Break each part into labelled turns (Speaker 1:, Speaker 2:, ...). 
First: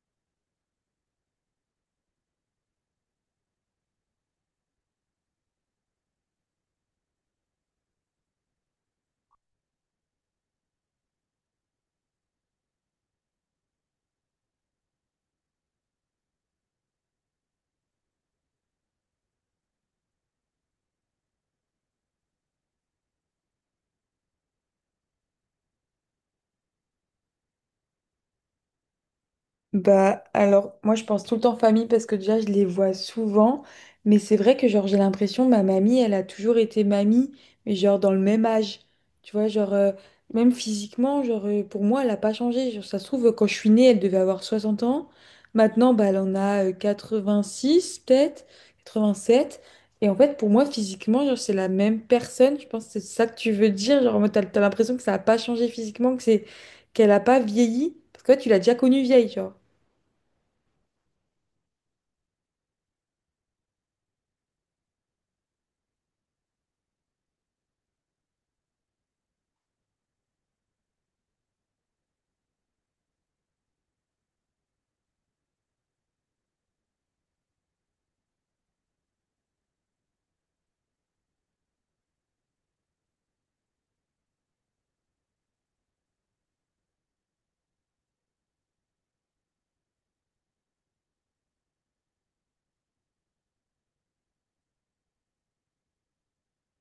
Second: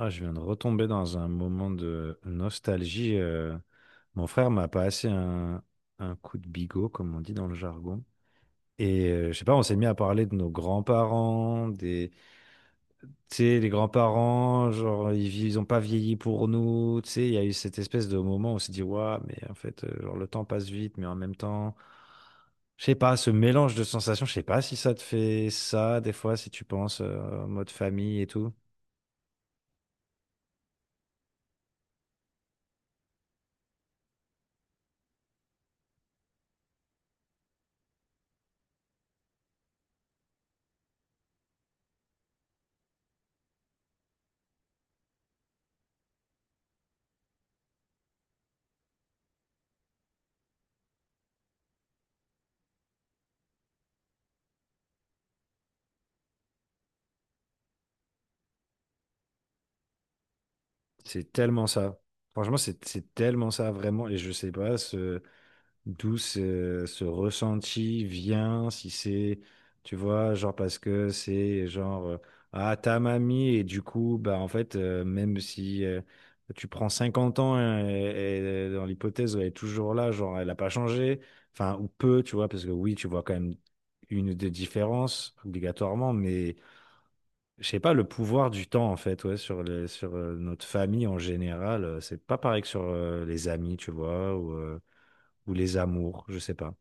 Speaker 1: Ah, je viens de retomber dans un moment de nostalgie. Mon frère m'a passé un coup de bigot, comme on dit dans le jargon. Et je sais pas, on s'est mis à parler de nos grands-parents, tu sais, les grands-parents, genre, ils ont pas vieilli pour nous, tu sais, il y a eu cette espèce de moment où on s'est dit, waouh, mais en fait, genre, le temps passe vite, mais en même temps, je sais pas, ce mélange de sensations, je sais pas si ça te fait ça, des fois, si tu penses en mode famille et tout.
Speaker 2: Bah alors moi je pense tout le temps famille parce que déjà je les vois souvent, mais c'est vrai que genre j'ai l'impression ma mamie elle a toujours été mamie, mais genre dans le même âge, tu vois genre même physiquement genre pour moi elle a pas changé. Genre ça se trouve quand je suis née elle devait avoir 60 ans. Maintenant bah elle en a six peut-être, 87. Et en fait pour moi physiquement genre c'est la même personne. Je pense que c'est ça que tu veux dire, genre en mode, t'as l'impression que ça a pas changé physiquement, que c'est qu'elle a pas vieilli parce que ouais, tu l'as déjà connue vieille genre
Speaker 1: C'est tellement ça. Franchement, c'est tellement ça, vraiment. Et je sais pas d'où ce ressenti vient, si c'est, tu vois, genre parce que c'est genre, ah, ta mamie, et du coup, bah, en fait, même si tu prends 50 ans, hein, et dans l'hypothèse, où elle est toujours là, genre, elle n'a pas changé, enfin, ou peu, tu vois, parce que oui, tu vois quand même une ou deux différences, obligatoirement, mais. Je sais pas, le pouvoir du temps, en fait, ouais, sur notre famille en général, c'est pas pareil que sur les amis, tu vois, ou les amours, je sais pas.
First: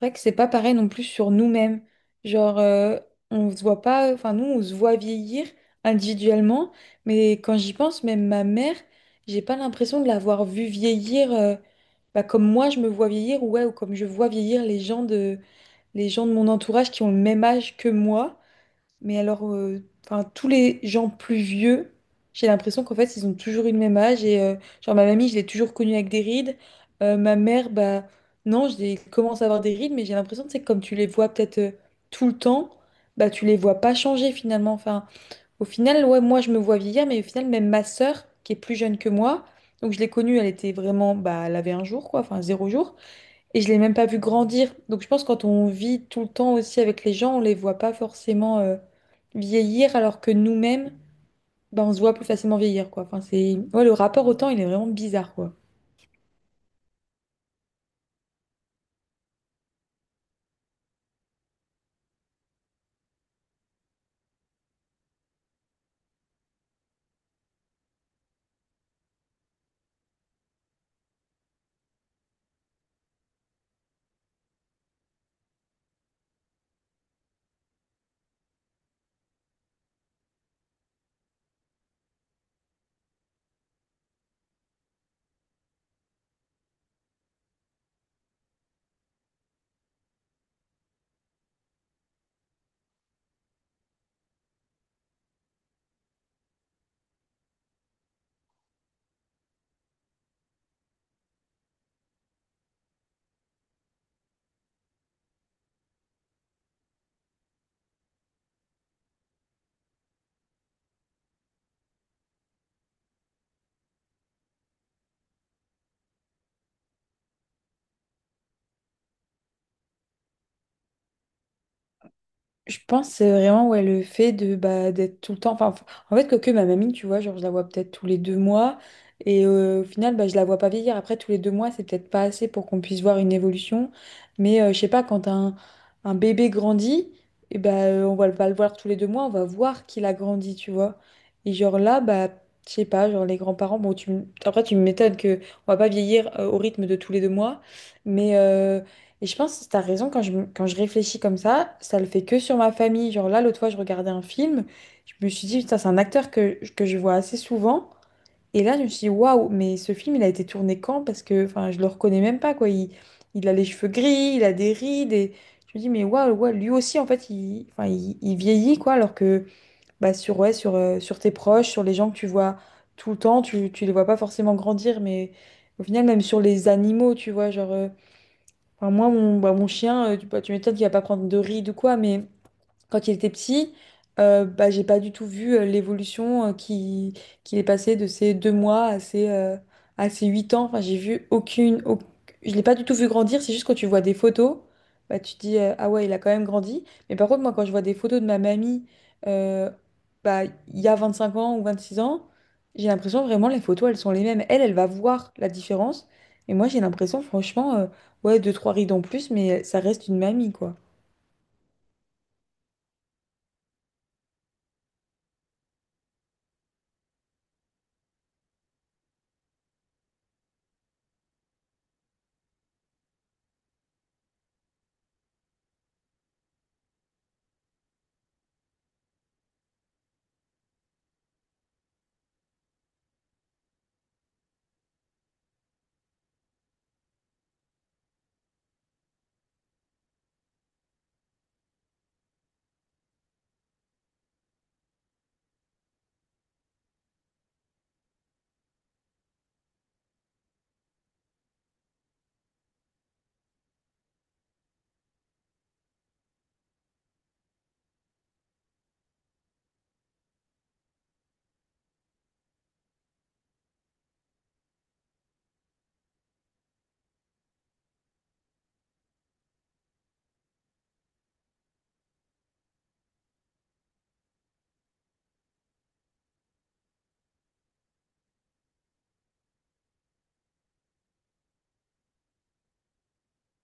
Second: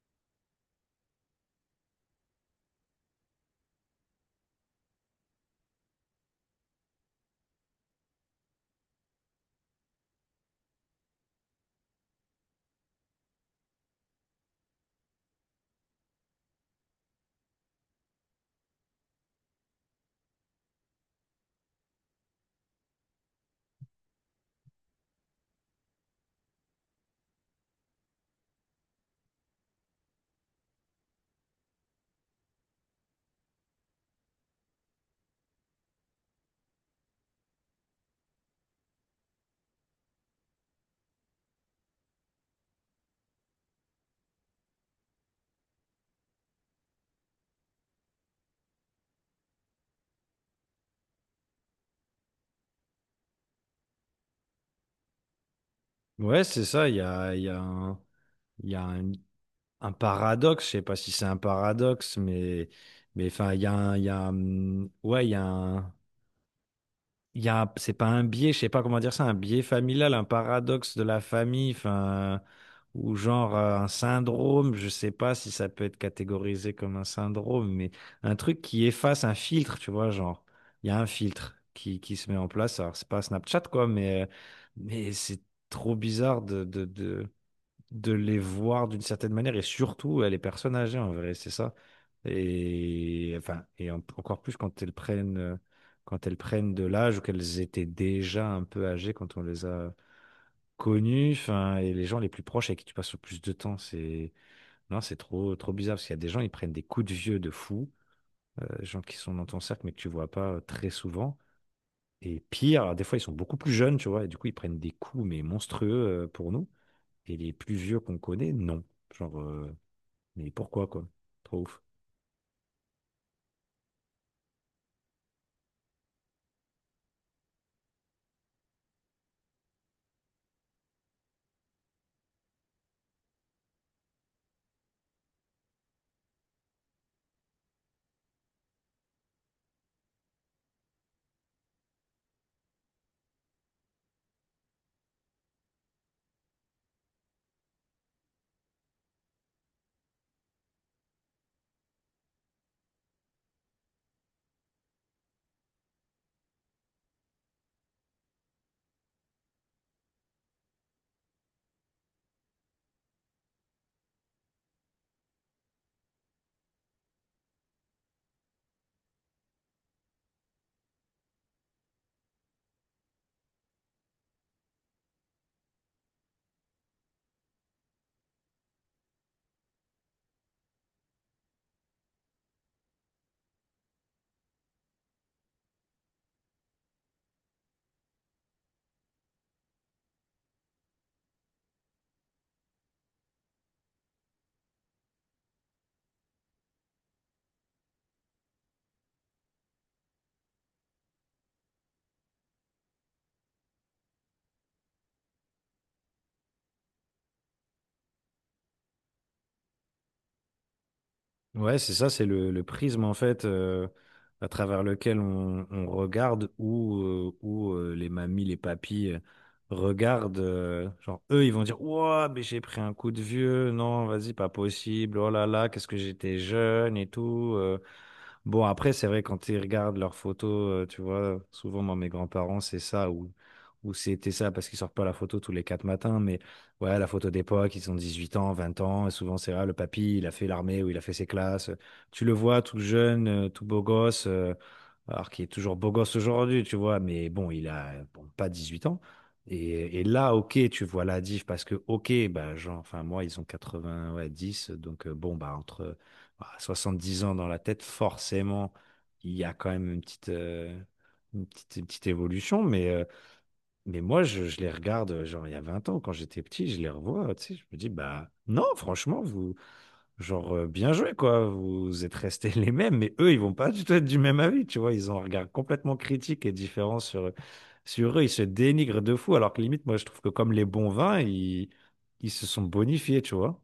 Speaker 2: vrai que c'est pas pareil non plus sur nous-mêmes. Genre, on se voit pas, enfin, nous, on se voit vieillir individuellement, mais quand j'y pense, même ma mère, j'ai pas l'impression de l'avoir vue vieillir bah, comme moi je me vois vieillir, ouais, ou comme je vois vieillir les gens de mon entourage qui ont le même âge que moi. Mais alors, enfin, tous les gens plus vieux, j'ai l'impression qu'en fait, ils ont toujours eu le même âge. Et genre, ma mamie, je l'ai toujours connue avec des rides. Ma mère, bah, non, j'ai commence à avoir des rides, mais j'ai l'impression, tu sais, que comme tu les vois peut-être tout le temps, bah, tu les vois pas changer finalement. Enfin, au final, ouais, moi, je me vois vieillir, mais au final, même ma sœur, qui est plus jeune que moi, donc je l'ai connue, elle était vraiment, bah, elle avait un jour, quoi, enfin, zéro jour. Et je l'ai même pas vu grandir. Donc je pense que quand on vit tout le temps aussi avec les gens, on les voit pas forcément vieillir, alors que nous-mêmes, bah, on se voit plus facilement vieillir, quoi. Enfin, c'est ouais, le rapport au temps, il est vraiment bizarre, quoi.
Speaker 1: Ouais, c'est ça, il y a un, il y a un paradoxe, je sais pas si c'est un paradoxe, mais enfin, il y a un, il y a un- ouais, il y a un, il y a, un- c'est pas un biais, je sais pas comment dire ça, un biais familial, un paradoxe de la famille, enfin, ou genre un syndrome, je sais pas si ça peut être catégorisé comme un syndrome, mais un truc qui efface un filtre, tu vois, genre, il y a un filtre qui se met en place. Alors, c'est pas Snapchat, quoi, mais c'est trop bizarre de les voir d'une certaine manière et surtout les personnes âgées en vrai, c'est ça. Et enfin, encore plus quand elles prennent de l'âge ou qu'elles étaient déjà un peu âgées quand on les a connues, enfin, et les gens les plus proches avec qui tu passes le plus de temps, c'est non, c'est trop bizarre parce qu'il y a des gens ils prennent des coups de vieux de fou, gens qui sont dans ton cercle mais que tu vois pas très souvent. Et pire, des fois ils sont beaucoup plus jeunes, tu vois, et du coup ils prennent des coups mais monstrueux pour nous. Et les plus vieux qu'on connaît, non. Genre, mais pourquoi, quoi? Trop ouf.
Speaker 2: Je pense c'est vraiment ouais, le fait de bah, d'être tout le temps. Enfin, en fait, quoique ma mamie, tu vois, genre, je la vois peut-être tous les 2 mois. Et au final, bah, je la vois pas vieillir. Après, tous les 2 mois, c'est peut-être pas assez pour qu'on puisse voir une évolution. Mais je sais pas, quand un bébé grandit, et bah, on va pas le voir tous les 2 mois, on va voir qu'il a grandi, tu vois. Et genre là, bah, je sais pas, genre les grands-parents, bon, après, tu m'étonnes qu'on va pas vieillir au rythme de tous les 2 mois. Mais et je pense que t'as raison, quand quand je réfléchis comme ça le fait que sur ma famille. Genre là, l'autre fois, je regardais un film, je me suis dit, putain, c'est un acteur que je vois assez souvent. Et là, je me suis dit, waouh, mais ce film, il a été tourné quand? Parce que, enfin, je le reconnais même pas, quoi. Il a les cheveux gris, il a des rides, et je me dis, mais waouh, ouais, lui aussi, en fait, il, enfin, il vieillit, quoi. Alors que, bah, sur, ouais, sur, sur tes proches, sur les gens que tu vois tout le temps, tu les vois pas forcément grandir, mais au final, même sur les animaux, tu vois, genre. Enfin, moi, mon, bah, mon chien, tu, bah, tu m'étonnes qu'il va pas prendre de rides ou quoi, mais quand il était petit, bah, j'ai pas du tout vu l'évolution qui, qu'il est passé de ses 2 mois à à ses 8 ans. Enfin, j'ai vu aucune. Je l'ai pas du tout vu grandir. C'est juste quand tu vois des photos, bah, tu te dis ah ouais, il a quand même grandi. Mais par contre, moi, quand je vois des photos de ma mamie euh, bah, il y a 25 ans ou 26 ans, j'ai l'impression vraiment les photos, elles sont les mêmes. Elle, elle va voir la différence. Et moi, j'ai l'impression, franchement, ouais, deux, trois rides en plus, mais ça reste une mamie, quoi.
Speaker 1: Ouais, c'est ça, c'est le prisme, en fait, à travers lequel on regarde où, les mamies, les papis regardent. Genre, eux, ils vont dire, ouah, mais j'ai pris un coup de vieux. Non, vas-y, pas possible. Oh là là, qu'est-ce que j'étais jeune et tout. Bon, après, c'est vrai, quand ils regardent leurs photos, tu vois, souvent, moi, mes grands-parents, c'est ça, ou c'était ça, parce qu'ils sortent pas la photo tous les quatre matins, mais ouais, la photo d'époque, ils ont 18 ans, 20 ans, et souvent, c'est là, le papy, il a fait l'armée ou il a fait ses classes. Tu le vois tout jeune, tout beau gosse, alors qu'il est toujours beau gosse aujourd'hui, tu vois, mais bon, il a, bon, pas 18 ans. Et là, ok, tu vois la diff, parce que, ok, bah, genre, enfin, moi, ils ont quatre-vingt ouais dix donc, bon, bah, entre. Ah, 70 ans dans la tête, forcément, il y a quand même une petite, une petite évolution. Mais moi, je les regarde, genre, il y a 20 ans, quand j'étais petit, je les revois, tu sais, je me dis, bah, non, franchement, vous, genre, bien joué, quoi. Vous êtes restés les mêmes, mais eux, ils vont pas du tout être du même avis, tu vois. Ils ont un regard complètement critique et différent sur eux. Ils se dénigrent de fou, alors que limite, moi, je trouve que comme les bons vins, ils se sont bonifiés, tu vois.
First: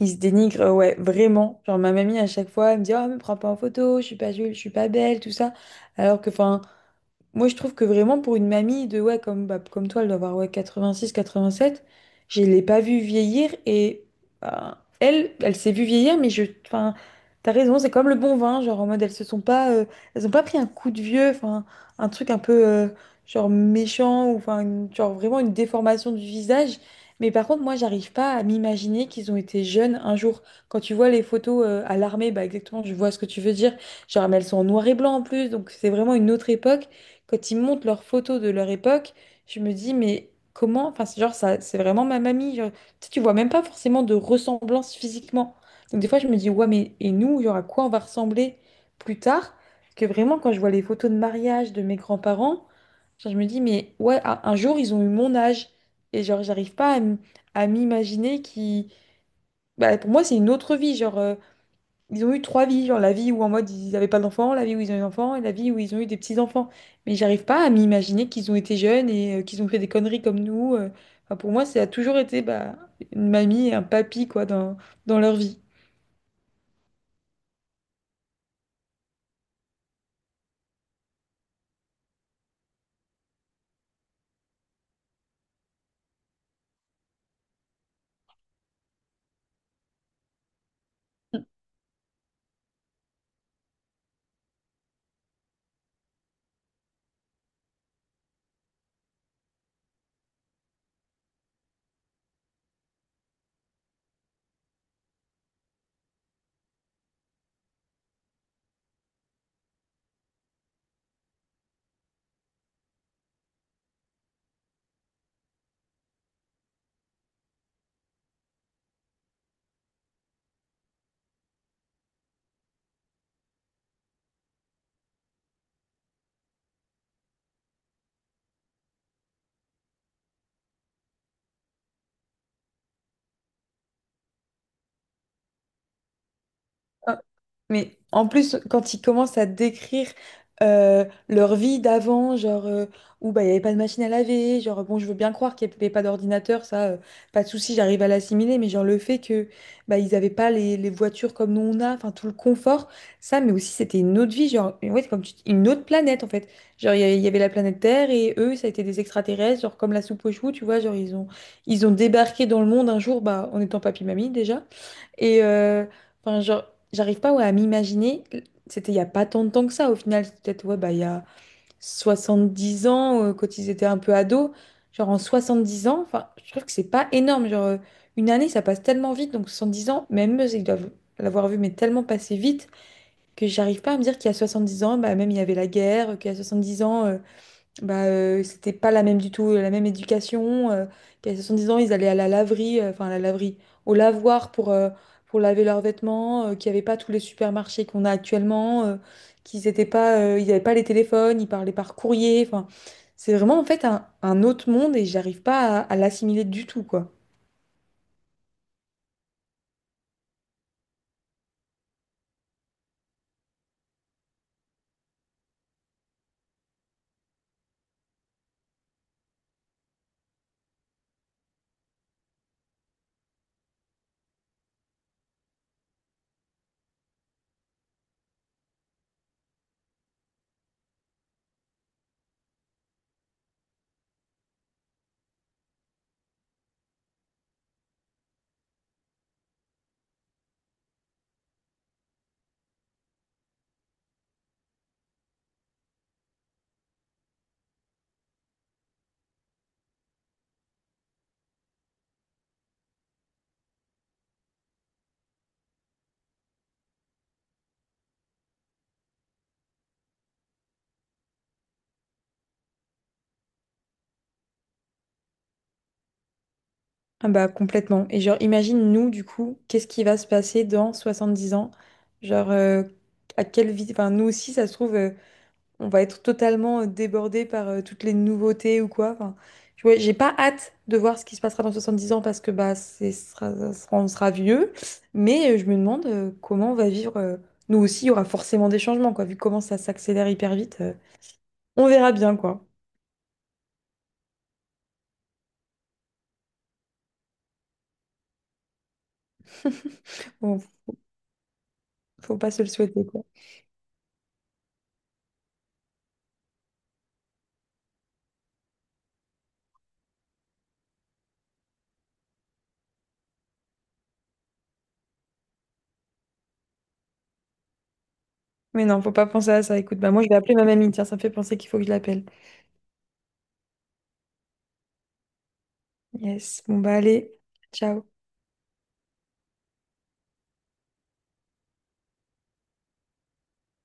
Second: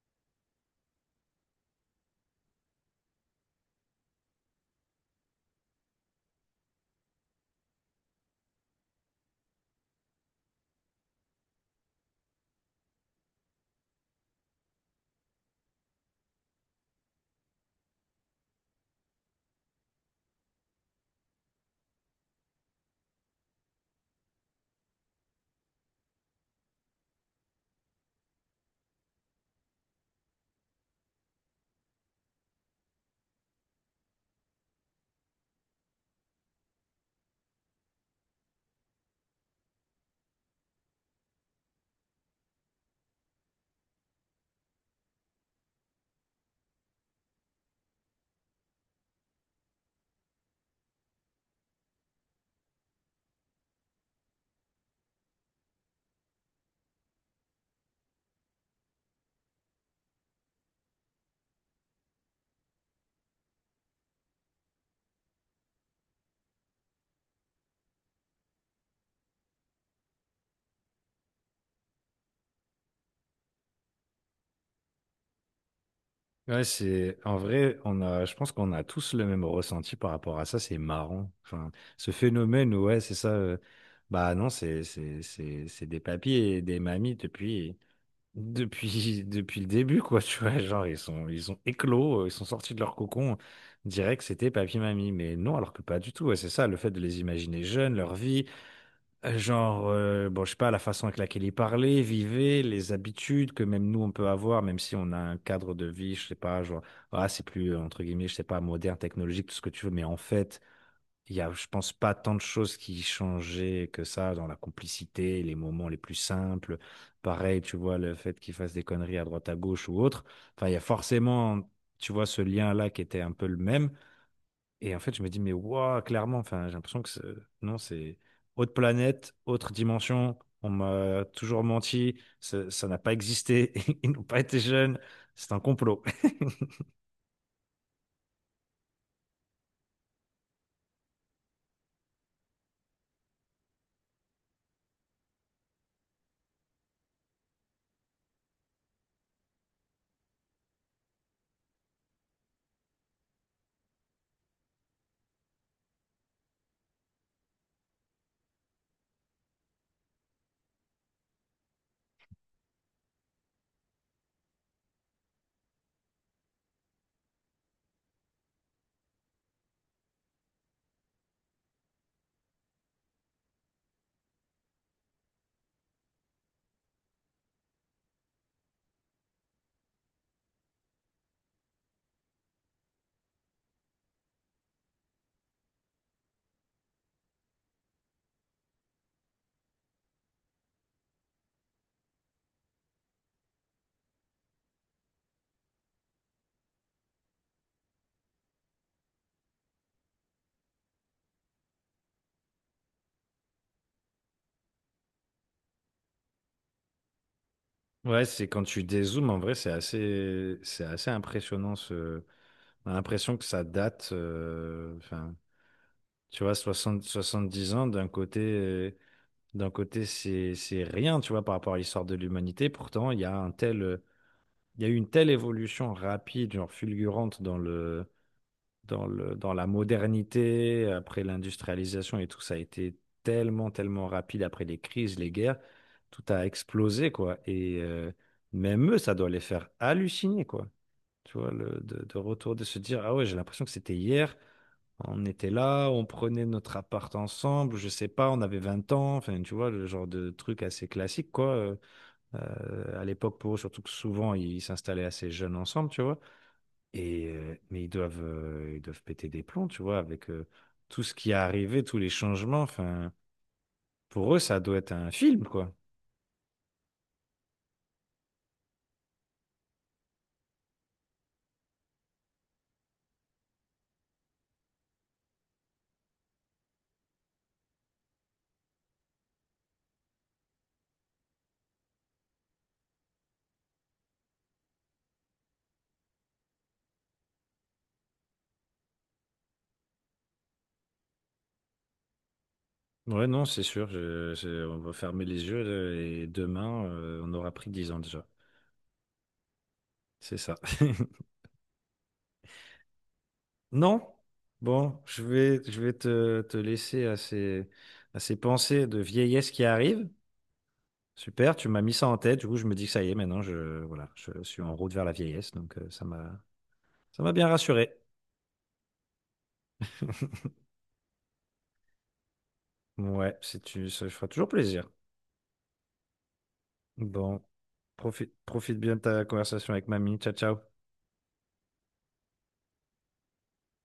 Speaker 2: Ils se dénigrent, ouais, vraiment. Genre, ma mamie, à chaque fois, elle me dit, Oh, me prends pas en photo, je suis pas jolie, je suis pas belle, tout ça. Alors que, enfin, moi, je trouve que vraiment pour une mamie de ouais comme bah, comme toi, elle doit avoir ouais 86, 87. Je l'ai pas vue vieillir et bah, elle, elle s'est vue vieillir, mais je, enfin, t'as raison, c'est comme le bon vin, genre en mode elles se sont pas, elles ont pas pris un coup de vieux, enfin un truc un peu genre méchant ou enfin genre vraiment une déformation du visage. Mais par contre, moi, j'arrive pas à m'imaginer qu'ils ont été jeunes un jour. Quand tu vois les photos à l'armée, bah exactement, je vois ce que tu veux dire. Genre, mais elles sont en noir et blanc en plus, donc c'est vraiment une autre époque quand ils montent leurs photos de leur époque, je me dis, mais comment? Enfin, c'est genre, ça, c'est vraiment ma mamie. Genre, tu sais, tu vois même pas forcément de ressemblance physiquement. Donc, des fois, je me dis, ouais, mais et nous, il y aura quoi on va ressembler plus tard? Parce que vraiment, quand je vois les photos de mariage de mes grands-parents, genre, je me dis, mais ouais, un jour, ils ont eu mon âge. Et genre, j'arrive pas à à m'imaginer qui. Bah, pour moi, c'est une autre vie. Genre, ils ont eu trois vies, genre la vie où en mode ils n'avaient pas d'enfants, la vie où ils ont eu des enfants et la vie où ils ont eu des petits-enfants. Mais j'arrive pas à m'imaginer qu'ils ont été jeunes et qu'ils ont fait des conneries comme nous. Enfin, pour moi, ça a toujours été bah, une mamie et un papy quoi, dans, dans leur vie.
Speaker 1: Ouais, c'est en vrai, on a, je pense qu'on a tous le même ressenti par rapport à ça. C'est marrant, enfin, ce phénomène où ouais, c'est ça. Bah non, c'est des papis et des mamies depuis depuis le début quoi. Tu vois, genre ils ont éclos, ils sont sortis de leur cocon. On dirait que c'était papy mamie, mais non, alors que pas du tout. Ouais, c'est ça, le fait de les imaginer jeunes, leur vie. Genre, bon, je sais pas, la façon avec laquelle il parlait, vivait, les habitudes que même nous on peut avoir, même si on a un cadre de vie, je sais pas, genre, ah, c'est plus, entre guillemets, je sais pas, moderne, technologique, tout ce que tu veux, mais en fait, je pense pas tant de choses qui changeaient que ça dans la complicité, les moments les plus simples. Pareil, tu vois, le fait qu'il fasse des conneries à droite, à gauche ou autre. Enfin, il y a forcément, tu vois, ce lien-là qui était un peu le même. Et en fait, je me dis, mais waouh, clairement, enfin, j'ai l'impression que non, c'est autre planète, autre dimension. On m'a toujours menti, ça n'a pas existé, ils n'ont pas été jeunes, c'est un complot.
Speaker 2: Mais en plus, quand ils commencent à décrire leur vie d'avant, genre où bah, il n'y avait pas de machine à laver, genre bon, je veux bien croire qu'il n'y avait pas d'ordinateur, ça, pas de souci, j'arrive à l'assimiler, mais genre le fait que bah, ils n'avaient pas les, les voitures comme nous on a, enfin tout le confort, ça, mais aussi c'était une autre vie, genre ouais, comme tu dis, une autre planète en fait. Genre il y avait la planète Terre et eux, ça a été des extraterrestres, genre comme la soupe aux choux, tu vois, genre ils ont débarqué dans le monde un jour, bah, en étant papy-mamie déjà. Et enfin, genre, j'arrive pas ouais, à m'imaginer. C'était il y a pas tant de temps que ça. Au final, c'était peut-être ouais, bah, il y a 70 ans, quand ils étaient un peu ados. Genre en 70 ans, enfin, je trouve que c'est pas énorme. Genre, une année, ça passe tellement vite. Donc 70 ans, même eux, ils doivent l'avoir vu, mais tellement passé vite que j'arrive pas à me dire qu'il y a 70 ans, bah, même il y avait la guerre, qu'il y a 70 ans. Bah, c'était pas la même du tout, la même éducation. Puis à 70 ans, ils allaient à la laverie, enfin à la laverie, au lavoir pour laver leurs vêtements, qu'il n'y avait pas tous les supermarchés qu'on a actuellement, qu'ils étaient pas, ils n'avaient pas les téléphones, ils parlaient par courrier. Enfin, c'est vraiment en fait un autre monde et j'arrive pas à l'assimiler du tout, quoi.
Speaker 1: Ouais, c'est quand tu dézoomes, en vrai, c'est assez impressionnant. Ce... On a l'impression que ça date, enfin, tu vois, soixante, 70 ans, d'un côté, c'est rien, tu vois, par rapport à l'histoire de l'humanité. Pourtant, il y a eu une telle évolution rapide, genre fulgurante dans la modernité, après l'industrialisation et tout, ça a été tellement rapide après les crises, les guerres, tout a explosé, quoi. Et même eux, ça doit les faire halluciner, quoi. Tu vois, de retour, de se dire, ah ouais, j'ai l'impression que c'était hier, on était là, on prenait notre appart ensemble, je sais pas, on avait 20 ans, enfin, tu vois, le genre de truc assez classique, quoi. À l'époque pour eux, surtout que souvent ils s'installaient assez jeunes ensemble, tu vois. Et mais ils doivent péter des plombs, tu vois, avec tout ce qui est arrivé, tous les changements. Enfin, pour eux, ça doit être un film, quoi.
Speaker 2: Ah bah complètement. Et genre, imagine nous, du coup, qu'est-ce qui va se passer dans 70 ans? Genre, à quelle vie, enfin nous aussi, ça se trouve. On va être totalement débordé par toutes les nouveautés ou quoi. Enfin, ouais, j'ai pas hâte de voir ce qui se passera dans 70 ans parce que bah, c'est, ce sera, ça sera- on sera vieux, mais je me demande comment on va vivre. Nous aussi, il y aura forcément des changements, quoi, vu comment ça s'accélère hyper vite. On verra bien, quoi.
Speaker 1: Ouais, non, c'est sûr. On va fermer les yeux et demain, on aura pris 10 ans déjà. C'est ça.
Speaker 2: Bon, faut pas se le souhaiter, quoi.
Speaker 1: Non? Bon, je vais te laisser à à ces pensées de vieillesse qui arrivent. Super, tu m'as mis ça en tête. Du coup, je me dis que ça y est, maintenant, voilà, je suis en route vers la vieillesse. Donc, ça m'a bien rassuré.
Speaker 2: Mais non, faut pas penser à ça. Écoute, bah moi, je vais appeler ma mamie. Tiens, ça me fait penser qu'il faut que je l'appelle.
Speaker 1: Ouais, c'est, ça fera toujours plaisir.
Speaker 2: Yes. Bon, bah allez.
Speaker 1: Bon,
Speaker 2: Ciao.
Speaker 1: profite bien de ta conversation avec mamie. Ciao, ciao.